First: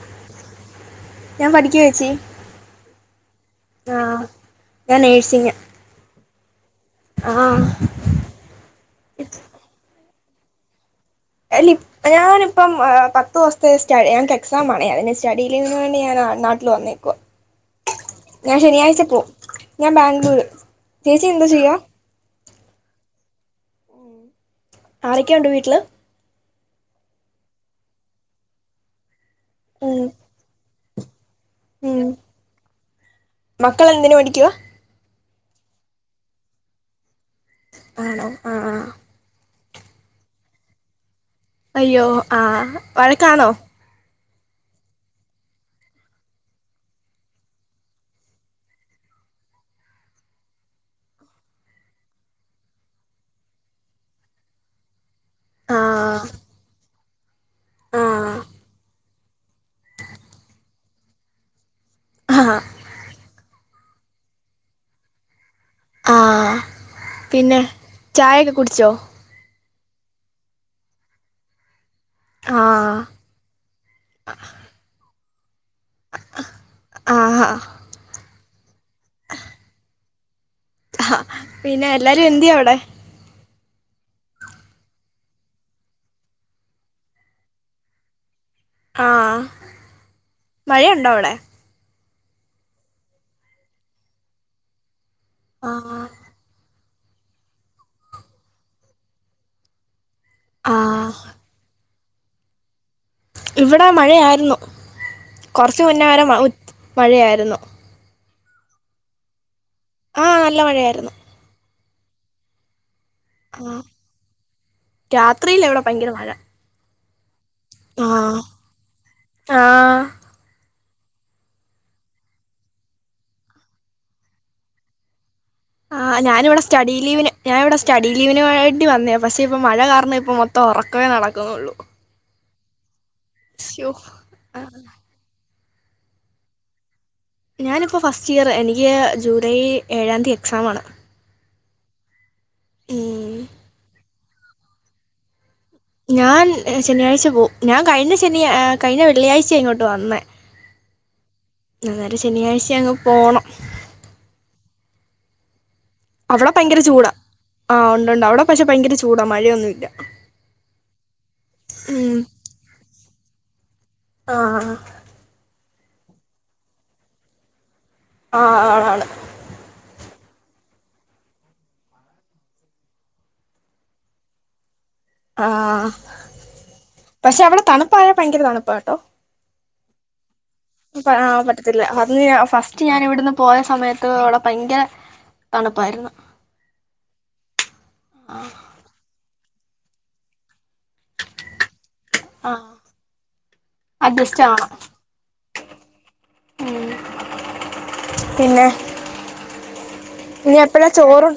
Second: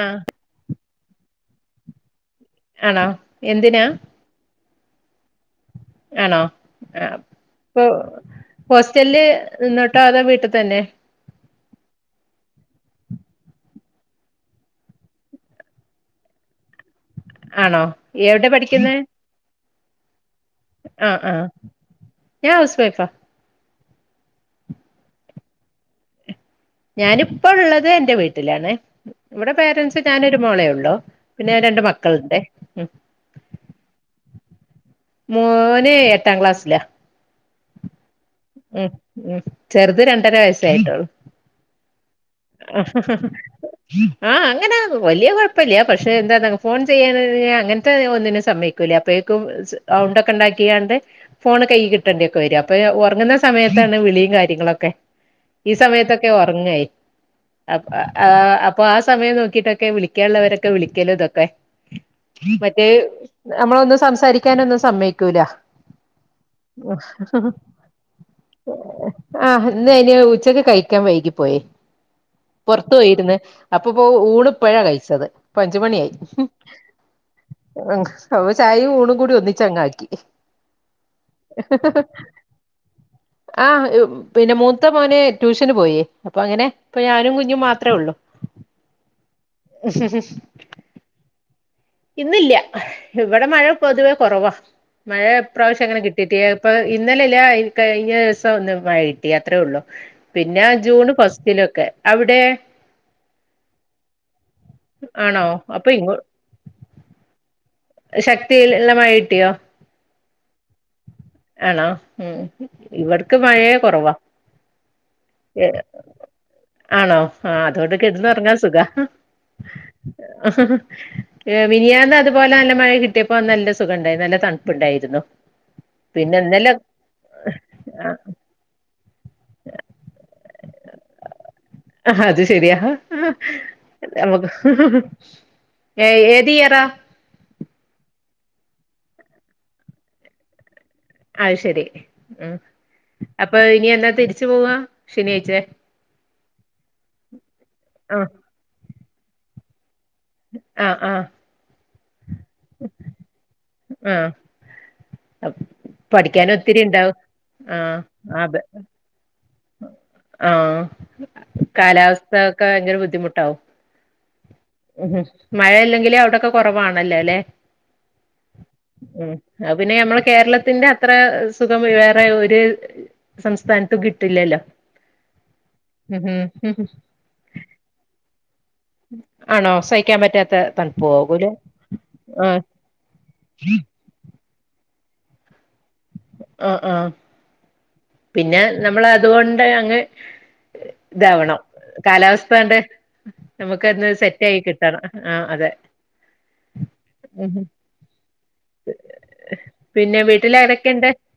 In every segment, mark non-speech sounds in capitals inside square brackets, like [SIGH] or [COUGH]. ആഹ ഞാൻ പഠിക്കാ ചേച്ചി ആണോ എന്തിനാ ആഹ് ഞാൻ നേഴ്സിംഗ് ആണോ ആഹ് ഇപ്പൊ ഹോസ്റ്റലിൽ നിന്ന് നിന്നിട്ടാണോ അതോ വീട്ടിൽ തന്നെ അല്ല ഇപ്പം ഞാൻ പത്ത് ദിവസത്തെ എക്സാംമാണേ അതിന്റെ സ്റ്റഡിലീവ്ന് വേണ്ടി ഞാനാ നാട്ടിൽ വന്നേക്കുവ ആണോ എവിടെ ഞാൻ പഠിക്കുന്നേ ശനിയാഴ്ച പോവും ഞാൻ ബാംഗ്ലൂര് ആഹ് ചേച്ചി ആഹ് എന്ത് ചെയ്യാ ഞാൻ ഹൗസ് വൈഫാ ആരൊക്കെ ഉണ്ട് വീട്ടില് ഞാനിപ്പോ ഉള്ളത് എന്റെ വീട്ടിലാണ് ഇവിടെ പേരൻറ്സ് ഉം ഞാനൊ ഒരു മോളേ ഉള്ളു പിന്നെ രണ്ട് ഉം മക്കളുണ്ട് മക്കൾ എന്തിന് പഠിക്കുവാ മോന് എട്ടാം ക്ലാസ്സിലാ. ആണോ ആഹ് ആഹ് ഉം ഉം ചെറുത് രണ്ടര വയസായിട്ടോള്ളൂ. അയ്യോ ആഹ് വഴക്കാണോ? ആഹ് അങ്ങനെ വല്യ കൊഴപ്പല്യ. പക്ഷെ എന്താന്നാ ഫോൺ ചെയ്യന് [UNINTELLIGIBLE] അങ്ങൻത്തെ ഒന്നിനും സമ്മയ്ക്കൂല്ല അപ്പെ ക്കും സ് ഔണ്ടൊക്കെണ്ടാക്കിയാണ്ട് ഫോൺ കൈ കിട്ടേണ്ടിക്കെ വരു. അപ്പൊയേ ഒർങ്ങുന്ന സമയത്താണ് വിളിയും കാര്യങ്ങളൊക്കെ. ഈ ആഹ് സമയത്തൊക്കെ ഒറങ്ങായി. അപ് അഹ് ആഹ് അപ്പൊ ആ സമയം നോക്കിട്ടൊക്കെ വിളിക്കാൻള്ളവരൊക്കെ വിളിക്കലോതൊക്കെ. ആഹ് മറ്റേ നമ്മളൊന്നും സംസാരിക്കാനൊന്നും സമ്മയ്ക്കൂല. ഒഹ്. ചായക്കെ കുടിച്ചോ? ആഹ് ഇന്ന് അയ്ന് ഉച്ചക്ക് കഴിക്കാൻ വൈകി പോയി. പൊർത്തു ആഹ് പോയിര്ന്ന് അപ്പപ്പോ ഊണിപ്പഴാ കഴിച്ചത്. പ അഞ്ചുമണിയായി ആഹാ അപ്പ ചായയും ഊണും കൂടി ഒന്നിച്ചങ്ങാക്കി. ഹാ പിന്നെ എല്ലാരും എന്ത്യേ അവിടെ. ആഹ് പിന്നെ മൂത്ത മോന് ട്യൂഷന് പോയേ അപ്പൊ അങ്ങനെ ഇപ്പ ഞാനും കുഞ്ഞും മാത്ര ഉള്ളൂ. ആ മഴയുണ്ടോ അവിടെ? ഇന്നില്ല്യ ഇവിടെ മഴ പൊതുവേ കൊറവാ. മഴ ആ ഇപ്രാവശ്യം അങ്ങനെ കിട്ടീട്ടേ ഇപ്പൊ ഇന്നലെ ഇല്ല കഴിഞ്ഞ ദിസം ഒന്ന് മഴ കിട്ടി അത്രെ ഒള്ളു. പിന്നെ ആ ജൂണ് ഫസ്റ്റിലൊക്കെ അവിടേ ഇവിടെ മഴയായിരുന്നു. ആണോ കൊർച്ച് അപ്പൊ മുന്നവരെ ഉച്ച മഴയായിരുന്നു. ശക്തിഇല്ഇള്ള മഴകിട്ടിയോ? ആഹ് നല്ല മഴയായിരുന്നു. ആണോ ഉം. ഇവിട്ക്ക് മഴേ ആ കൊറവാ രാത്രിയില എ ഇവിടെ ഭയങ്കര മഴ ആണോ ആഹ് അതുകൊണ്ട് ആ കെട്ന്നൊർങ്ങാൻ സുഖ ആ ഏ മിനിഞാന്ന് അതുപോലെ നല്ല മഴ കിട്ടിയപ്പോ നല്ല സുഖണ്ടായി. നല്ല തണുപ്പുണ്ടായിരുന്നു. ആഹ് പിന്നെ ഞാനിവിടെ ഇന്നലെ സ്റ്റഡി ലീവിന് ഞാന് ഇവിടെ സ്റ്റഡി ലീവിന് വേണ്ടി വന്നെയ പശെപ്പൊ മഴ കാരണം ഇപ്പ മൊ ഒറക്കവെ നടക്കുന്നുള്ളൂ. ആഹാ അത് ശെരിയാ ശ്യോ നമ്മുക്ക് ഏ ഏതിയറാ? ഞാനിപ്പോ ഫസ്റ്റ് ഇയർ എനിക്ക് ജൂലൈ ഏഴാംതി എക്സാമാണ്. അഹ്ശരി ഉം ഉം അപ്പൊ ഇനി എന്നാ തിരിച്ചു പോവാ ശനിയാഴ്ച്ചേ? ഞാൻ ശനിയാഴ്ച പോവും. ഞാൻ ആ കഴിഞ്ഞ ശനി കഴിഞ്ഞ വെള്ളിയഴ്ച്ചേ ഇങ്ങോട്ട് വന്നേ. ആഹ് ആഹ്. അന്നേരം ശനിയാഴ്ച അങ്ങ് പോണം. ആഹ് പഠിക്കാന് ഒത്തിരി ഇണ്ടാവും. ആഹ് ഒണ്ട് ഒണ്ട് അയുടെ പക്ഷെ പയങ്കെര ചൂടാ മഴയൊന്നും ഇല്ല. ആഹ് കാലാവസ്ഥ ഒക്കെ ഭയങ്കെര ബുദ്ധിമുട്ടാവും. ആഹ്. ഉം മഴ അല്ലെങ്കിലെ അയുടൊക്കെ കൊറവാണല്ലോലെ ആ ആണ് ഉം അയ് പിന്നെ ഞമ്മെള് കേരളത്തിന്റെ അത്ര സുഖം വേറെ ഒരു സംസ്ഥാന്‌ത്തും കിട്ട്ല്ലല്ലോ? ആഹ് പക്ഷെ അവ്ടെ തണ്പ്പായാ ഭയങ്കെര തണ്പ്പാണ്. ആണോ സഹിക്കാൻ പറ്റാ ആഹ് പറ്റത്തില്ല. അന്ന് ഞാം ആഹ് ഫസ്റ്റ് ഞാൻ ഇവ്ട്ന്ന് പോയ സമയെത്ത് അവ്ടെ ഭയങ്കെര തണുപ്പായിരുന്നു. ആഹ് ആഹ് പിന്നെ നമ്മെൾ അ തുകൊണ്ട് അങ്ങ് ഇതാവെണം. കാലാവസ്ഥ ആ ഇങ്ങെട്ട് നമുക്ക് ഒന്ന് അഡ്ജസ്റ്റ് സെറ്റ് ആയി ആവണം കിട്ടെണം. ആ അതെ. ഉം ആഹ്. പിന്നെ വീട്ടിൽ ഇനി എപ്പഴാ ആരൊക്കെയുണ്ട് ചോറും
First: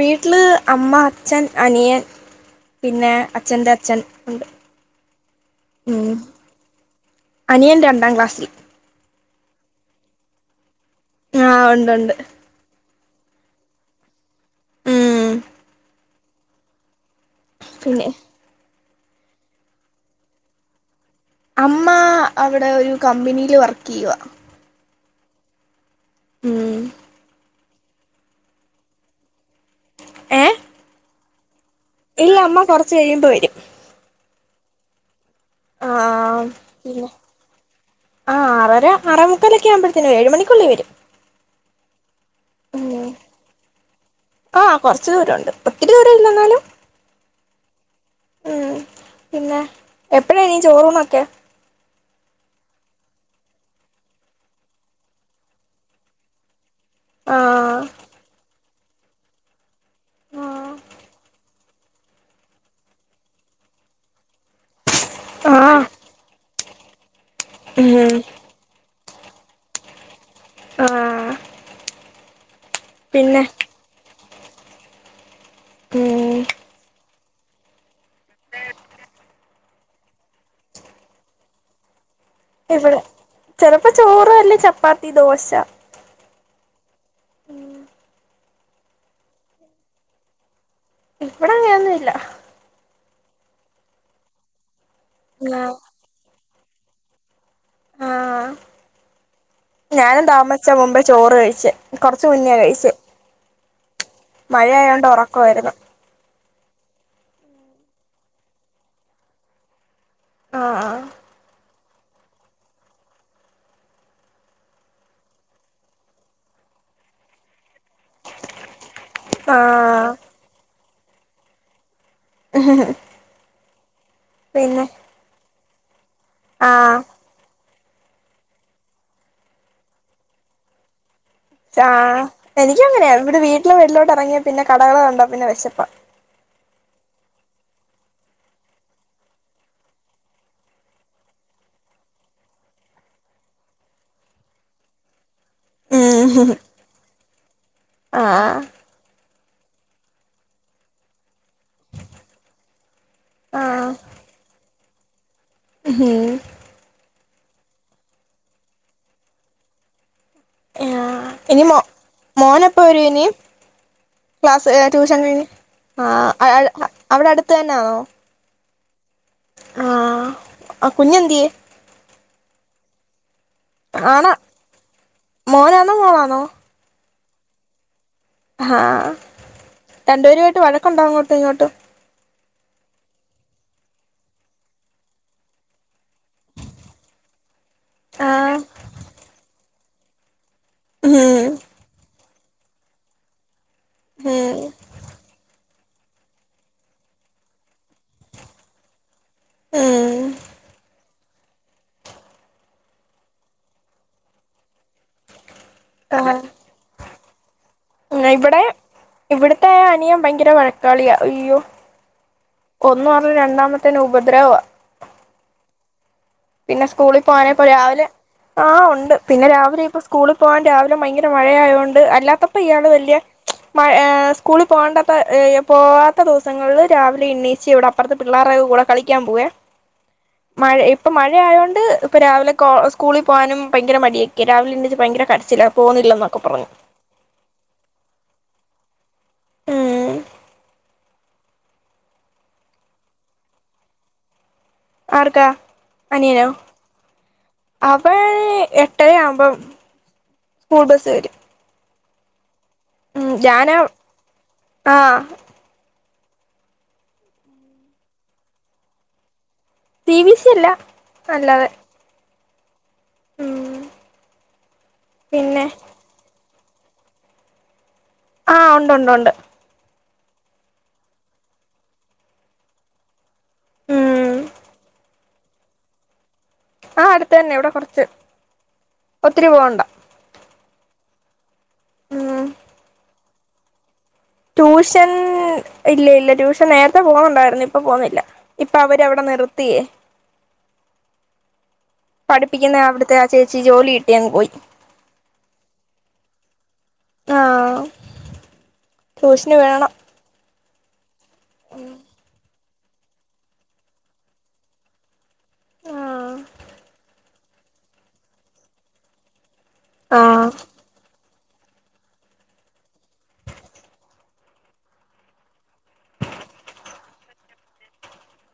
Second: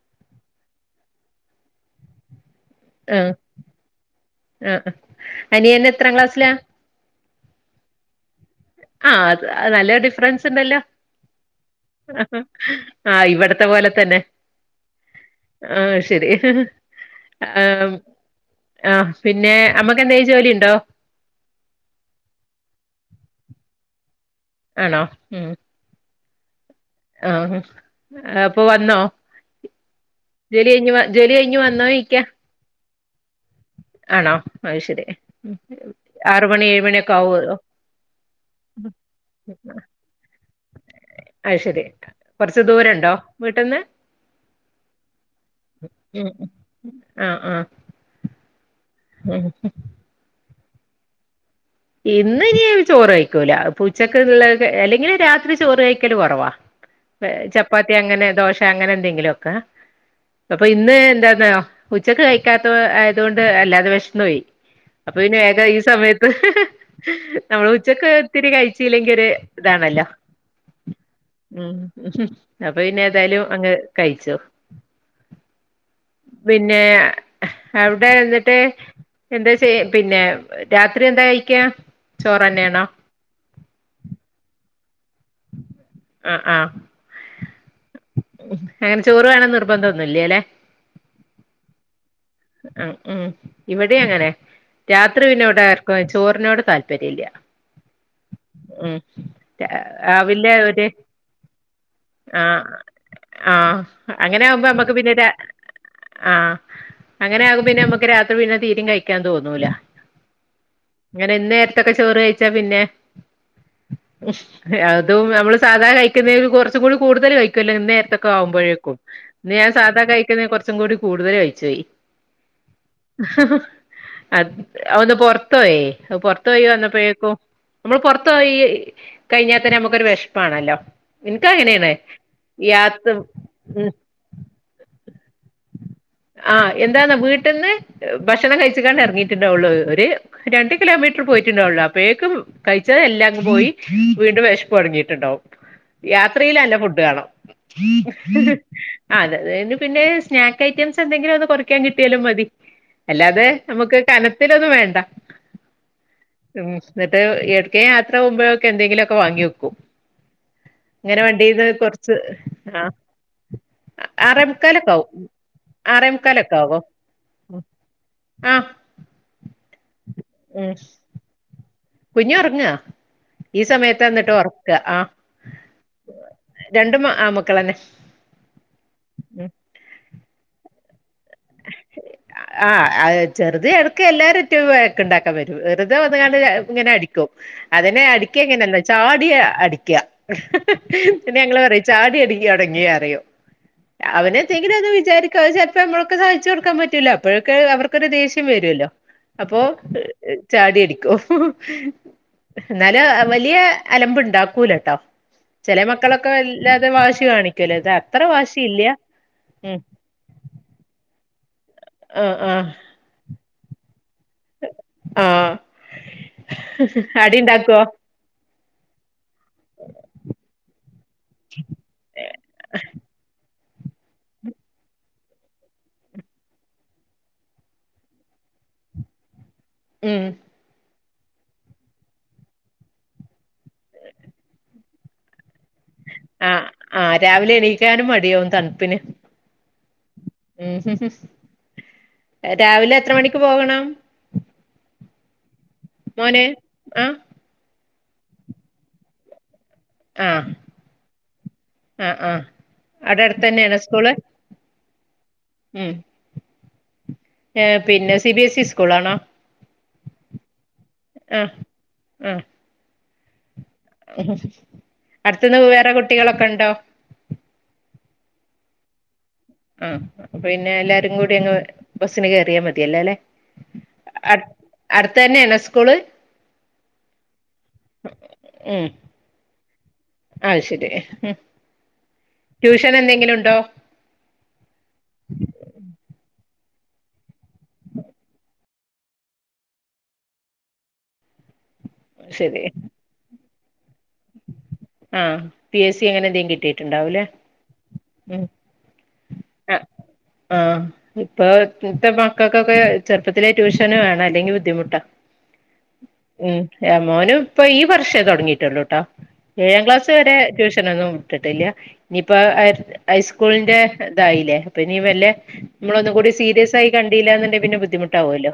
വീട്ടില് അമ്മ അച്ഛൻ അനിയൻ പിന്നെ ആഹ് അച്ഛന്റെ അച്ഛൻ ഉണ്ട്. ആഹ് അനിയൻ ഉം എത്രാം ക്ലാസ്സിലാ അനിയൻ രണ്ടാം ക്ലാസ്. ആഹ് നല്ല ഡിഫറൻസ് ണ്ടല്ലോ. ആ ഉണ്ട് ഉണ്ട് ആഹ് ഇവിടത്തെ പോലെ തന്നെ. ഉം ആഹ് ശെരി. ആ പിന്നെ ആ പിന്നെ അമ്മക്ക് എന്തേ ജോലി ഉണ്ടോ? അമ്മ അവിടെ ഒരു കമ്പിനിയില് വർക്ക് ചെയ്യുവാ. ആണോ മ്മ് മ്മ് ആഹ് ഹ അപ്പൊ വന്നോ ഏ ജോലി കയിഞ്ഞ് ജോലി കയിഞ്ഞ് വന്നോ ചോദിക്ക ഇല്ല അമ്മ കൊറച്ച് കഴിയുമ്പോ വരും ആണോ അത് ശരി ആറ് മണി ഏഴ് മണിയൊക്കെ ആവുവോ ആഹ്മ്മ് ആറര ആറേ മുക്കാലൊക്കെ ആകുമ്പഴത്തേക്ക് വരും ഏഴ് മണിക്കുള്ളിൽ വരും അയ് ശരി കൊറച്ച് ദൂരം ഉം ഉണ്ടോ വീട്ട്ന്ന് ആഹ് കൊറച്ചു ദൂരം ഉണ്ട് ഒത്തിരി ദൂരം ഇല്ല എന്നാലും ആഹ് ആഹ് മ്മ് ഉം പിന്നെ എപ്പഴാ ഇനി ചോറൂണൊക്കെ ഇന്ന് ഇനി ചോറ് കഴിക്കൂല ഇപ്പ ഉച്ചക്ക്ള്ള അല്ലെങ്കിൽ രാത്രി ചോറ് കഴിക്കല് കുറവാ ആഹ് ചപ്പാത്തി അങ്ങനെ ദോശ അങ്ങനെ എന്തെങ്കിലുമൊക്കെ അപ്പൊ ഇന്ന് എന്താന്നു ഉച്ചക്ക് കഴിക്കാത്ത ആയതുകൊണ്ട് വല്ലാതെ വിശന്ന് പോയി അപ്പൊ പിന്നെ വേഗം ഈ ആഹ് സമയത്ത് നമ്മൾ ഉച്ചക്ക് ഉം ഇത്തിരി കഴിച്ചല്ലെങ്കിൽ ഇതൊരു ഇതാണല്ലോ ആഹ് മ്മ് അപ്പൊ പിന്നെ ഏതായാലും അങ്ങ് കഴിച്ചു ഉം പിന്നെ അവിടെ എന്നിട്ട് എന്താ ചെയ്യാ പിന്നെ രാത്രി എന്താ കഴിക്കാ ചോറന്നെയാണോ ഇവിടെ ചിലപ്പോ ചോറ് അല്ലേ ചപ്പാത്തി ദോശ ആഹ് ആഹ് മ്മ് അങ്ങനെ ചോറ് വേണന്ന് നിർബന്ധമൊന്നുംല്ലല്ലെ ഇവിടെ അങ്ങനൊന്നുല്ല ആഹ് ആഹ് ഇവിടെം അങ്ങനെ രാത്രി പിന്നെ ഈടെ ആഹ് ആർക്കും ചോറിനോട് താല്പര്യം ഇല്ല ആഹ് മ്മ് ഞാനും ആവില്ല താമസിച്ചാ ഒരു മുമ്പേ ചോറ് കഴിച്ചേ കൊറച്ച് മുന്നേ ആഹ് കഴിച്ചേ ആഹ് അങ്ങനെ ആകുമ്പോ നമ്മുക്ക് മഴയായോണ്ട് പിന്നെ ഒറക്കവായിരുന്നു ആഹ് അങ്ങനെ ആകും പിന്നെ നമ്മുക്ക് രാത്രി പിന്നെ തീരെയും കഴിക്കാൻ തോന്നൂല ആഹ് ആഹ് ത്തൊക്കെ ചോറ് കഴിച്ചാ പിന്നെ അതും നമ്മള് സാധാ കഴിക്കുന്നതിൽ കുറച്ചും കൂടി കൂടുതൽ കഴിക്കും ഇന്ന് നേരത്തൊക്കെ ആകുമ്പോഴേക്കും ഇന്ന് ഞാൻ സാധാ ആഹ് കഴിക്കുന്ന കുറച്ചും കൂടി കൂടുതൽ കഴിച്ച് പോയി ആഹ് അ പിന്നെ ഒന്ന് പൊറത്ത് പോയേ പുറത്തു പോയി ആഹ് വന്നപ്പോഴെക്കും നമ്മൾ പുറത്ത് പോയി കഴിഞ്ഞാത്തന്നെ നമുക്കൊരു വിശപ്പാണല്ലോ എനിക്ക് അങ്ങനെയാണ് എനിക്ക് അങ്ങനെയാണ് ഇവിടെ വീട്ടില് വെളിലോട്ട് ഇറങ്ങിയ പിന്നെ കടകൾ കണ്ടാ പിന്നെ വിശപ്പാ ആഹ് എന്താന്നാ വീട്ടില്ന്ന് ഭക്ഷണം കഴിച്ച് കണ്ട് ഇറങ്ങിട്ടുണ്ടാവുള്ളൂ ഒരു രണ്ട് കിലോമീറ്റർ പോയിട്ട് ണ്ടാകുള്ളു അപ്പേക്കും കഴിച്ച എല്ലാം അങ്ങു പോയി വീണ്ടും വിശപ്പ് തുടങ്ങിട്ടുണ്ടാവും ഉം യാത്രയില് നല്ല ഫുഡ് വേണം ആഹ് അതെ അത് കഴിഞ്ഞ് പിന്നെ സ്നാക്ക് ഐറ്റംസ് എന്തെലും ഒന്ന് കൊറിക്കാൻ ക്കാൻ കിട്ടിയാലും മതി അല്ലാതെ ആഹ് നമുക്ക് കനത്തിലൊന്നും വേണ്ട ഉം മ്മ് എന്നിട്ട് ഇടക്ക് യാത്ര പോകുമ്പോഴൊക്കെ എന്തെങ്കിലുമൊക്കെ വാങ്ങി വെക്കും ഇങ്ങനെ ആഹ് ഇനി വണ്ടീന്ന് മോ കൊറിച്ച് മോനെപ്പ ആഹ് വരും ഇനി ആറേ മുക്കാലൊക്കെ ആവും ആ ആറേ മുക്കാലൊക്കെ അത് ആവോ അവിടെ അടുത്ത് തന്നാണോ ആഹ് ആഹ് ഉം ആ കുഞ്ഞ് എന്തിയേ കുഞ്ഞ് ഉറങ്ങാ ഈ സമയത്ത ന്നിട്ട് ആണാ ഒറക്ക ആഹ് മോനാണോ മോളാണോ രണ്ടും ആൺ മക്കളെന്നെ ആഹ് രണ്ടുപേരുമായിട്ട് വഴക്കുണ്ടോ അങ്ങോട്ടും ഇങ്ങോട്ടും ആഹ് ചെറുത് എടക്ക് എല്ലാരും ആയിട്ടും വഴക്ക് ഇണ്ടാക്കാൻ വരും വലുത് വന്ന് ഇങ്ങനെ അടിക്കും ടിക്കും അതിനെ അടിക്ക ആഹ് എങ്ങനെന്താ ചാടിയ അടിക്ക ഉം പിന്നെ ഞങ്ങള് പറയും ചാടി അടിക്ക അടങ്ങിയ അറിയും ഉം അവനെന്തെങ്കിലൊന്നു വിചാരിക്കും അത് ചെലപ്പം നമ്മള് സാധിച്ചു കൊടുക്കൻ പറ്റൂല്ല അപ്പഴൊക്കെ അവർക്ക് അപ്പൊരു ദേഷ്യം വരുല്ലോ അപ്പോ ഉം ചാടി അടിക്കും എന്നാല വലിയ അലമ്പ് ഇണ്ടാക്കൂലട്ടോ ചെല മക്കളൊക്കെ വല്ലാതെ വാശി കാണിക്കൊല്ലോ ഇത് അത്ര വാശി ഇവിടെ ഇല്ല ഇവിടുത്തെ അനിയൻ ഭയങ്കര വഴക്കാളിയാ അയ്യോ ആഹ് ആഹ് ഒന്നും അറിഞ്ഞ രണ്ടാമത്തേന് ഉപദ്രവ ആ പിന്നെ സ്കൂളിൽ പോകാനേപ്പോ രാവിലെ ആ ഒണ്ട് പിന്നെ രാവിലെ ഇപ്പ സ്കൂളിൽ പോകാൻ രാവിലെ ഭയങ്കര മഴയായോണ്ട് അല്ലാത്തപ്പോ ഇയാള് വല്യ മ ഏ സ്കൂളിൽ പോകണ്ടത്ത ഏ പോവാത്ത ദിവസങ്ങളില് രാവിലെ എണ്ണീച്ച് ഇവടെ അപ്പുറത്തെ പിള്ളേർ കൂടെ കളിക്കാൻ പോവെ ഉം മഴ ഇ ഇപ്പം മഴയായോണ്ട് ഇപ്പ രാവിലെ കോ സ്കൂളിൽ പോകാനും ഭയങ്കര മടിയൊക്കെ രാവിലെ എണീച്ചു ഭയങ്കര കരച്ചില ആ ആ രാവിലെ എണീക്കാനും മടിയാവും തണുപ്പിന് ഉം ഉം രാവിലെ എത്ര മണിക്ക് പോകണം ആർക്ക മോന് ആ അവൾ എട്ടരയാവുമ്പോം സ്കൂൾ ബസ് വരും ആ ആ അവിടെ അടുത്ത് തന്നെയാണ് സ്കൂള് ആ ഉം ഏ പിന്നെ സി ബി എസ് ഇ സ്കൂളാണോ ടി വി സി അല്ല അല്ലാതെ ആ ഉം അടുത്തുന്ന് പിന്നെ വേറെ കുട്ടികളൊക്കെണ്ടോ ആ ഒണ്ട്ണ്ട്ണ്ട് ആ അപ്പൊ പിന്നെ എല്ലാരും കൂടി അങ് ബസ്സിന് കയറിയാ മതിയല്ലൊ അല്ലെ ഉം അ അടുത്തന്നെയണോ സ്കൂള് ആ അടുത്ത് തന്നെ ഇവിടെ കൊറച്ച് ഒത്തിരി പോവണ്ട ആ ശരി ഉം ഉം ട്യൂഷൻ എന്തെങ്കിലും ഉണ്ടോ ട്യൂഷൻ ഇല്ലല്ല ട്യൂഷ നേരത്തെ പോവുന്നുണ്ടായിരുന്നു ഇപ്പൊ പോുന്നില്ല ഇപ്പൊ അവര് അവിടെ നിർത്തിയേ ശരി പഠിപ്പിക്കുന്ന അവിടുത്തെ ആ ചേച്ചി ജോലി കിട്ടിയങ് പോയി ആഹ് പി എസ് സി അങ്ങനെ എന്തെ കിട്ടീട്ടുണ്ടാവൂലേ ആഹ് ഉം ട്യൂഷന് വേണം ആ ഇപ്പൊത്തെ മക്കക്ക് ക്കൊക്കെ ചെറുപ്പത്തിലെ ട്യൂഷന വേണം അല്ലെങ്കിൽ ബുദ്ധിമുട്ടാ ആഹ് ഉം ഏ മോനും ഇപ്പൊ ഈ വർഷേ തൊടങ്ങീട്ടൊള്ളൂട്ടോ ഏഴാം ക്ലാസ് വരെ ആഹ് ട്യൂഷനൊന്നും വിട്ടിട്ടില്ല ഇനിയിപ്പോ ഹൈസ്കൂളിന്റെ ഇതായിലെ അപ്പൊ ഇനി വല്യ നമ്മളൊന്നുകൂടി സീരിയസ് ആയി കണ്ടിയില്ല എന്നുണ്ട പിന്നെ ബുദ്ധിമുട്ടാവോല്ലോ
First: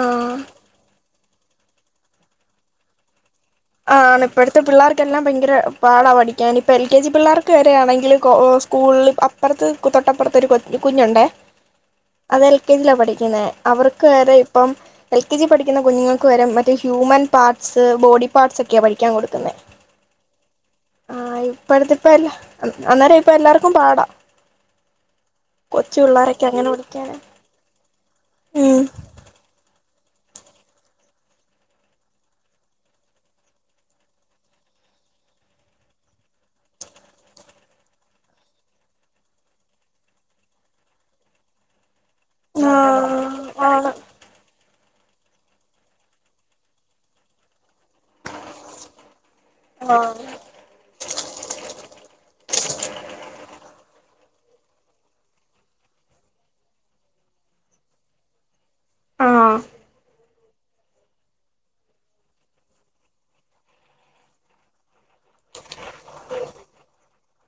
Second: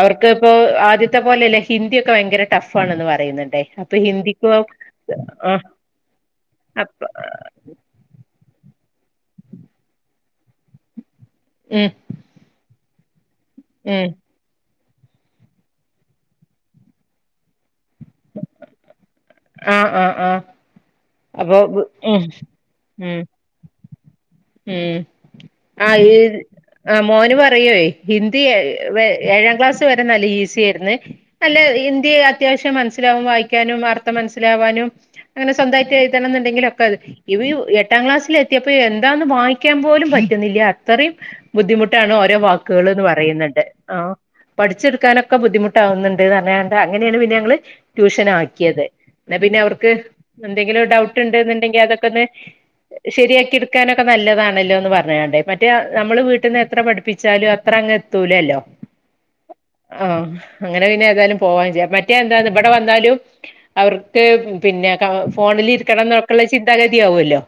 അവർക്ക് ഇപ്പോ ആദ്യത്തെ പോലെല്ല ഹിന്ദി ഒക്കെ ഭയങ്കര ടഫ് ആണെന്ന് പറയുന്നുണ്ട് ആ ഇപ്പഴത്തെ പിള്ളേർക്കെല്ലാം ഭയങ്കര ആഹ് പാടാ പഠിക്കാൻ ഇപ്പ എൽ കെ അപ്പ ജി പിള്ളേർക്ക് വരെ ആണെങ്കിൽ കോ സ്കൂളിൽ അപ്പുറത്ത് തൊട്ടപ്പുറത്തൊരു കുഞ്ഞുണ്ടേ ഉം അത് എൽ കെ ജിയിലാണ് പഠിക്കുന്നത് അവർക്ക് ഉം വേറെ ഇപ്പം എൽ കെ ജി പഠിക്കുന്ന കുഞ്ഞുങ്ങൾക്ക് വരെ മറ്റേ ഹ്യൂമൻ പാർട്സ് ബോഡി പാട്സ് ഒക്ക പിക്കാ കൊടുും ആഹ് ആഹ് ആഹ് ആ അപ്പൊ ഇപ്പടുത്തിപ്പ ഉം എല്ലാ അന്നേരം ഉം ഇപ്പ എല്ലാവർക്കും പാടാം ഉം ആ ഈ പിള്ളോരൊക്കെ അങ്ങനെ ആ പഠിക്കാന് മോന് പറയുവേ ഹിന്ദി ഉം ഏഴാം ക്ലാസ് നല്ല ഈ ആല്ല ഇയ അത്യാവശ്യംനില വായിക്കാനും അത്ംനസിലാനും അങ്ങനെ സ്വന്തായിട്ട് എഴുതണം ന്നുണ്ടെങ്കില ഒക്കെ അത് ഇ എട്ടാം ക്ലാസ്സിൽ എത്തിയപ്പോ താന്ന് വായിക്കാൻ പോലും പറ്റുന്നില്ല അത്രയും ബുദ്ധിമുട്ട് ട്ടാണ് ഓരോ ആ വാക്കുകള്ന്ന് പറയ്ന്ന്ണ്ട് ആണ് ആ പഠിച്ച ക്കാനൊക്കെ ബുദ്ധിമുട്ടാവുന്നുണ്ട് പറഞ്ഞ്ങ്ങാണ്ട് അങ്ങനെയാണ് പിന്നെ ഞങ്ങള് ട്യൂഷൻ ആക്കിയത് എന്ന പിന്നെ അവർക്ക് ആ എന്തെങ്കിലും ഡൗട്ട് ഉണ്ട എന്നുണ്ടെങ്കിൽ അതൊക്കെന്ന് ശരിയാക്കിട് നൊക്കെ നല്ലതാണല്ലോന്ന് പറഞ്ഞ്ങ്ങാണ്ട് മറ്റേ നമ്മള് വീട്ടിൽ നിന്ന് എത്ര പഠിപ്പിച്ചാലും അത്ര അങ്ങ് എത്തൂലല്ലോ ആ ആ അങ്ങനെ പിന്നെ ഏതായാലും പോകൻ മറ്റേ എന്താ ഇവിടെ വന്നാലും അവർക്ക് പിന്നെ ഫോണിലിരിക്കണം ന്നൊക്കെള്ള ചിന്താഗതിയാവല്ലോ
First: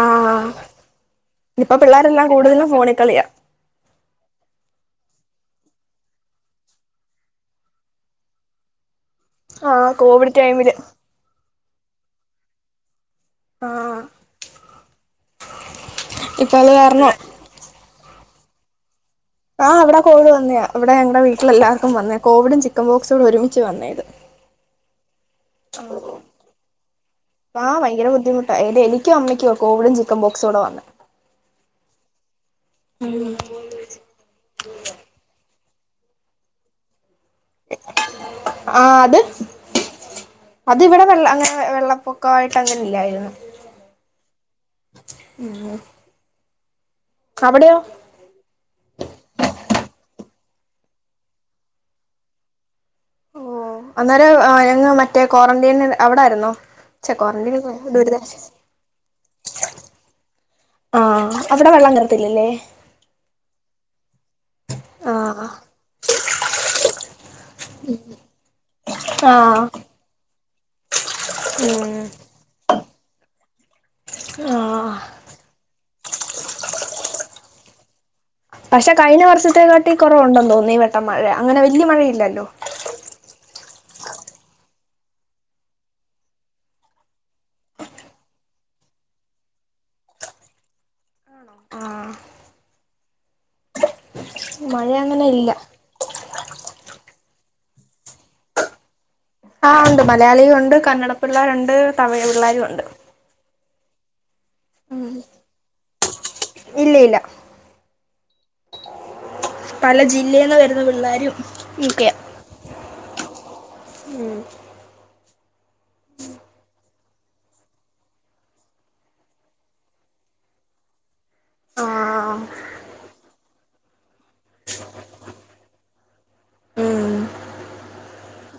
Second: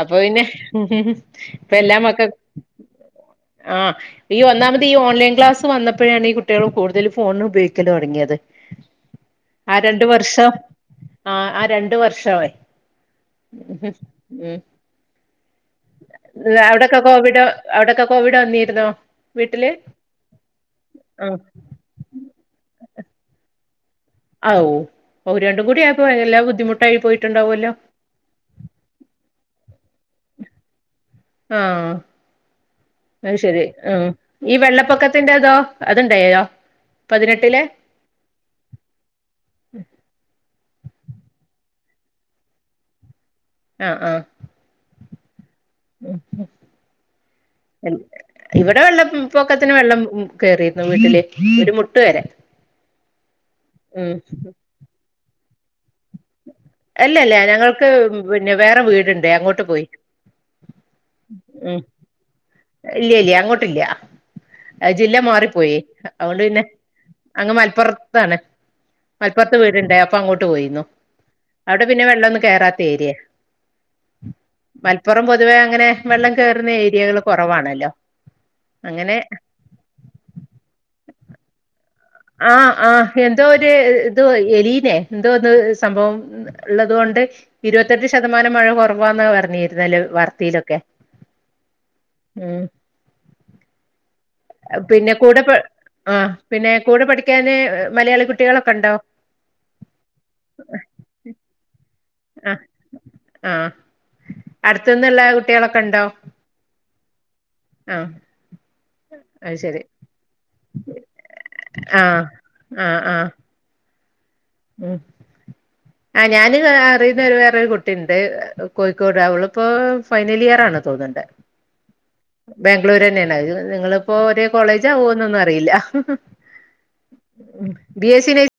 ആ പിന്നെ ഇപ്പ ഇപ്പൊ പിള്ളേരെല്ലാം എല്ലാമക്കൾക്കു കൂടുതലും ഫോണിൽ കളിയാ ആ ഈ ഒന്നാമത്തെ ഈ ഓൺലൈൻ ക്ലാസ്സ് വന്നപ്പോഴാണ് ഈ കുട്ടികൾ കൂടുതൽ ഫോണ് ഉപയോഗിക്കല് തുടങ്ങിയത് ആ രണ്ട് കോവിഡ് വർഷം ടൈമില് ആ ആ രണ്ട് വർഷേ ആ ഉം ഉം ഇപ്പത് അവിടൊക്കെ കാരണം കോവിഡ് അവിടൊക്കെ കോവിഡ് വന്നിരുന്നോ ആ വീട്ടില് ഇവിടെ കോവിഡ് വന്നെയാ ഇവിടെ ഞങ്ങടെ ആഹ് വീട്ടിലെല്ലാവർക്കും വന്നയാ കോവിഡും ചിക്കൻ ബോക്സൂടെ ഒരുമിച്ച് വന്നത് ഔ ഓ രണ്ടും കൂടി ആയപ്പോ എല്ലാം ബുദ്ധിമുട്ടായി പോയിട്ടുണ്ടാവല്ലോ ആ ഭയങ്കര ബുദ്ധിമുട്ടാ ഇത് എനിക്കും അമ്മയ്ക്കുവാ കോവിഡും ചിക്കൻ ബോക്സൂടെ വന്നു ആ അയ്ശരി ആ ഈ വെള്ളപ്പൊക്കത്തിന്റെതോ അത്ണ്ടായോ ആ അത് അത് ഇവിടെ വെള്ള അങ്ങനെ വെള്ളപ്പൊക്കായിട്ട് അങ്ങനെ ഇല്ലായിരുന്നു ആഹ് ആഹ് അവിടെയോ ഇവിടെ വെള്ള പൊക്കത്തിന് വെള്ളം കേറിയിരുന്നു വീട്ടില് ഒരു മുട്ട് വരെ ഓ ഉം അന്നേരം ഞങ്ങള് മറ്റേ ക്വാറന്റൈനിൻ അവിടായിരുന്നു അല്ലല്ല ഞങ്ങൾക്ക് പിന്നെ വേറെ വീടുണ്ട് അങ്ങോട്ട് പോയി ആ അവിടെ ഉം വെള്ളം കേറത്തില്ലല്ലേ ഇല്ല ഇല്ല അങ്ങോട്ടില്ല ആ ജില്ല മാറിപ്പോയി അതൊണ്ട് പിന്നെ അങ്ങ് മലപ്പുറത്താണ് ആ മലപ്പോർത്ത് വീടുണ്ടായി അപ്പ അങ്ങോട്ട് പോയിന്നു അവിടെ ഉം പിന്നെ വെള്ളൊന്നും കേറാത്ത ഏരിയാ ആ മലപ്പുറം പൊതുവേ അങ്ങനെ വെള്ളം കയറുന്ന ഏരിയകൾ കുറവാണല്ലോ പക്ഷെ അങ്ങനെ കഴിഞ്ഞ വർഷത്തെേക്കാട്ടി കുറവുണ്ടെന്ന് തോന്നുന്നു ഈ വട്ടം മഴ അങ്ങനെ വലിയ മഴയില്ലല്ലോ ആ ആ എന്തോ ഇ എലീനെ എന്തോന്ന് സംഭവം ഉള്ളത്കൊണ്ട് ഇരുപത്തിട്ട് ശതമാനം മഴ കുറവാന്ന പറഞ്ഞിരുന്നല്ലേ വർത്തയിലൊക്കെ ആ പിന്നെ കൂടെ ആ പിന്നെ കൂടെ പഠിക്കാന് മലയാളി കുട്ടികളൊക്കെ ഉണ്ടോ? ആ ഉണ്ട് മലയാളിയും ഉണ്ട് കന്നട പിള്ളേരുണ്ട് തമിഴ് ആ പിള്ളേരും ഉണ്ട് ഉം അടുത്ത്ന്ന്ള്ള കുട്ടികളൊക്കെ ഉണ്ടോ ഇല്ല ഇല്ല ആ അത് ശരി പല ജില്ലയിന്ന് വരുന്ന പിള്ളോരും ആ ഒക്കയാ ആ ആ ഉം ഉം ആ ഞൻ അറിയുന്നരു വേറോരു കുട്ടിണ്ട് കോഴിക്കോട് അവളിപ്പോ ഫൈനൽ ഇയറാണ് തോന്ന്ണ്ട് ആ ബാംഗ്ലൂര് തന്നെയാണ് നിങ്ങളിപ്പോ ഒരേ കോളേജാവോന്നൊന്നും അറിയില്ല ഉം ബി എസ് സി നഴ്സി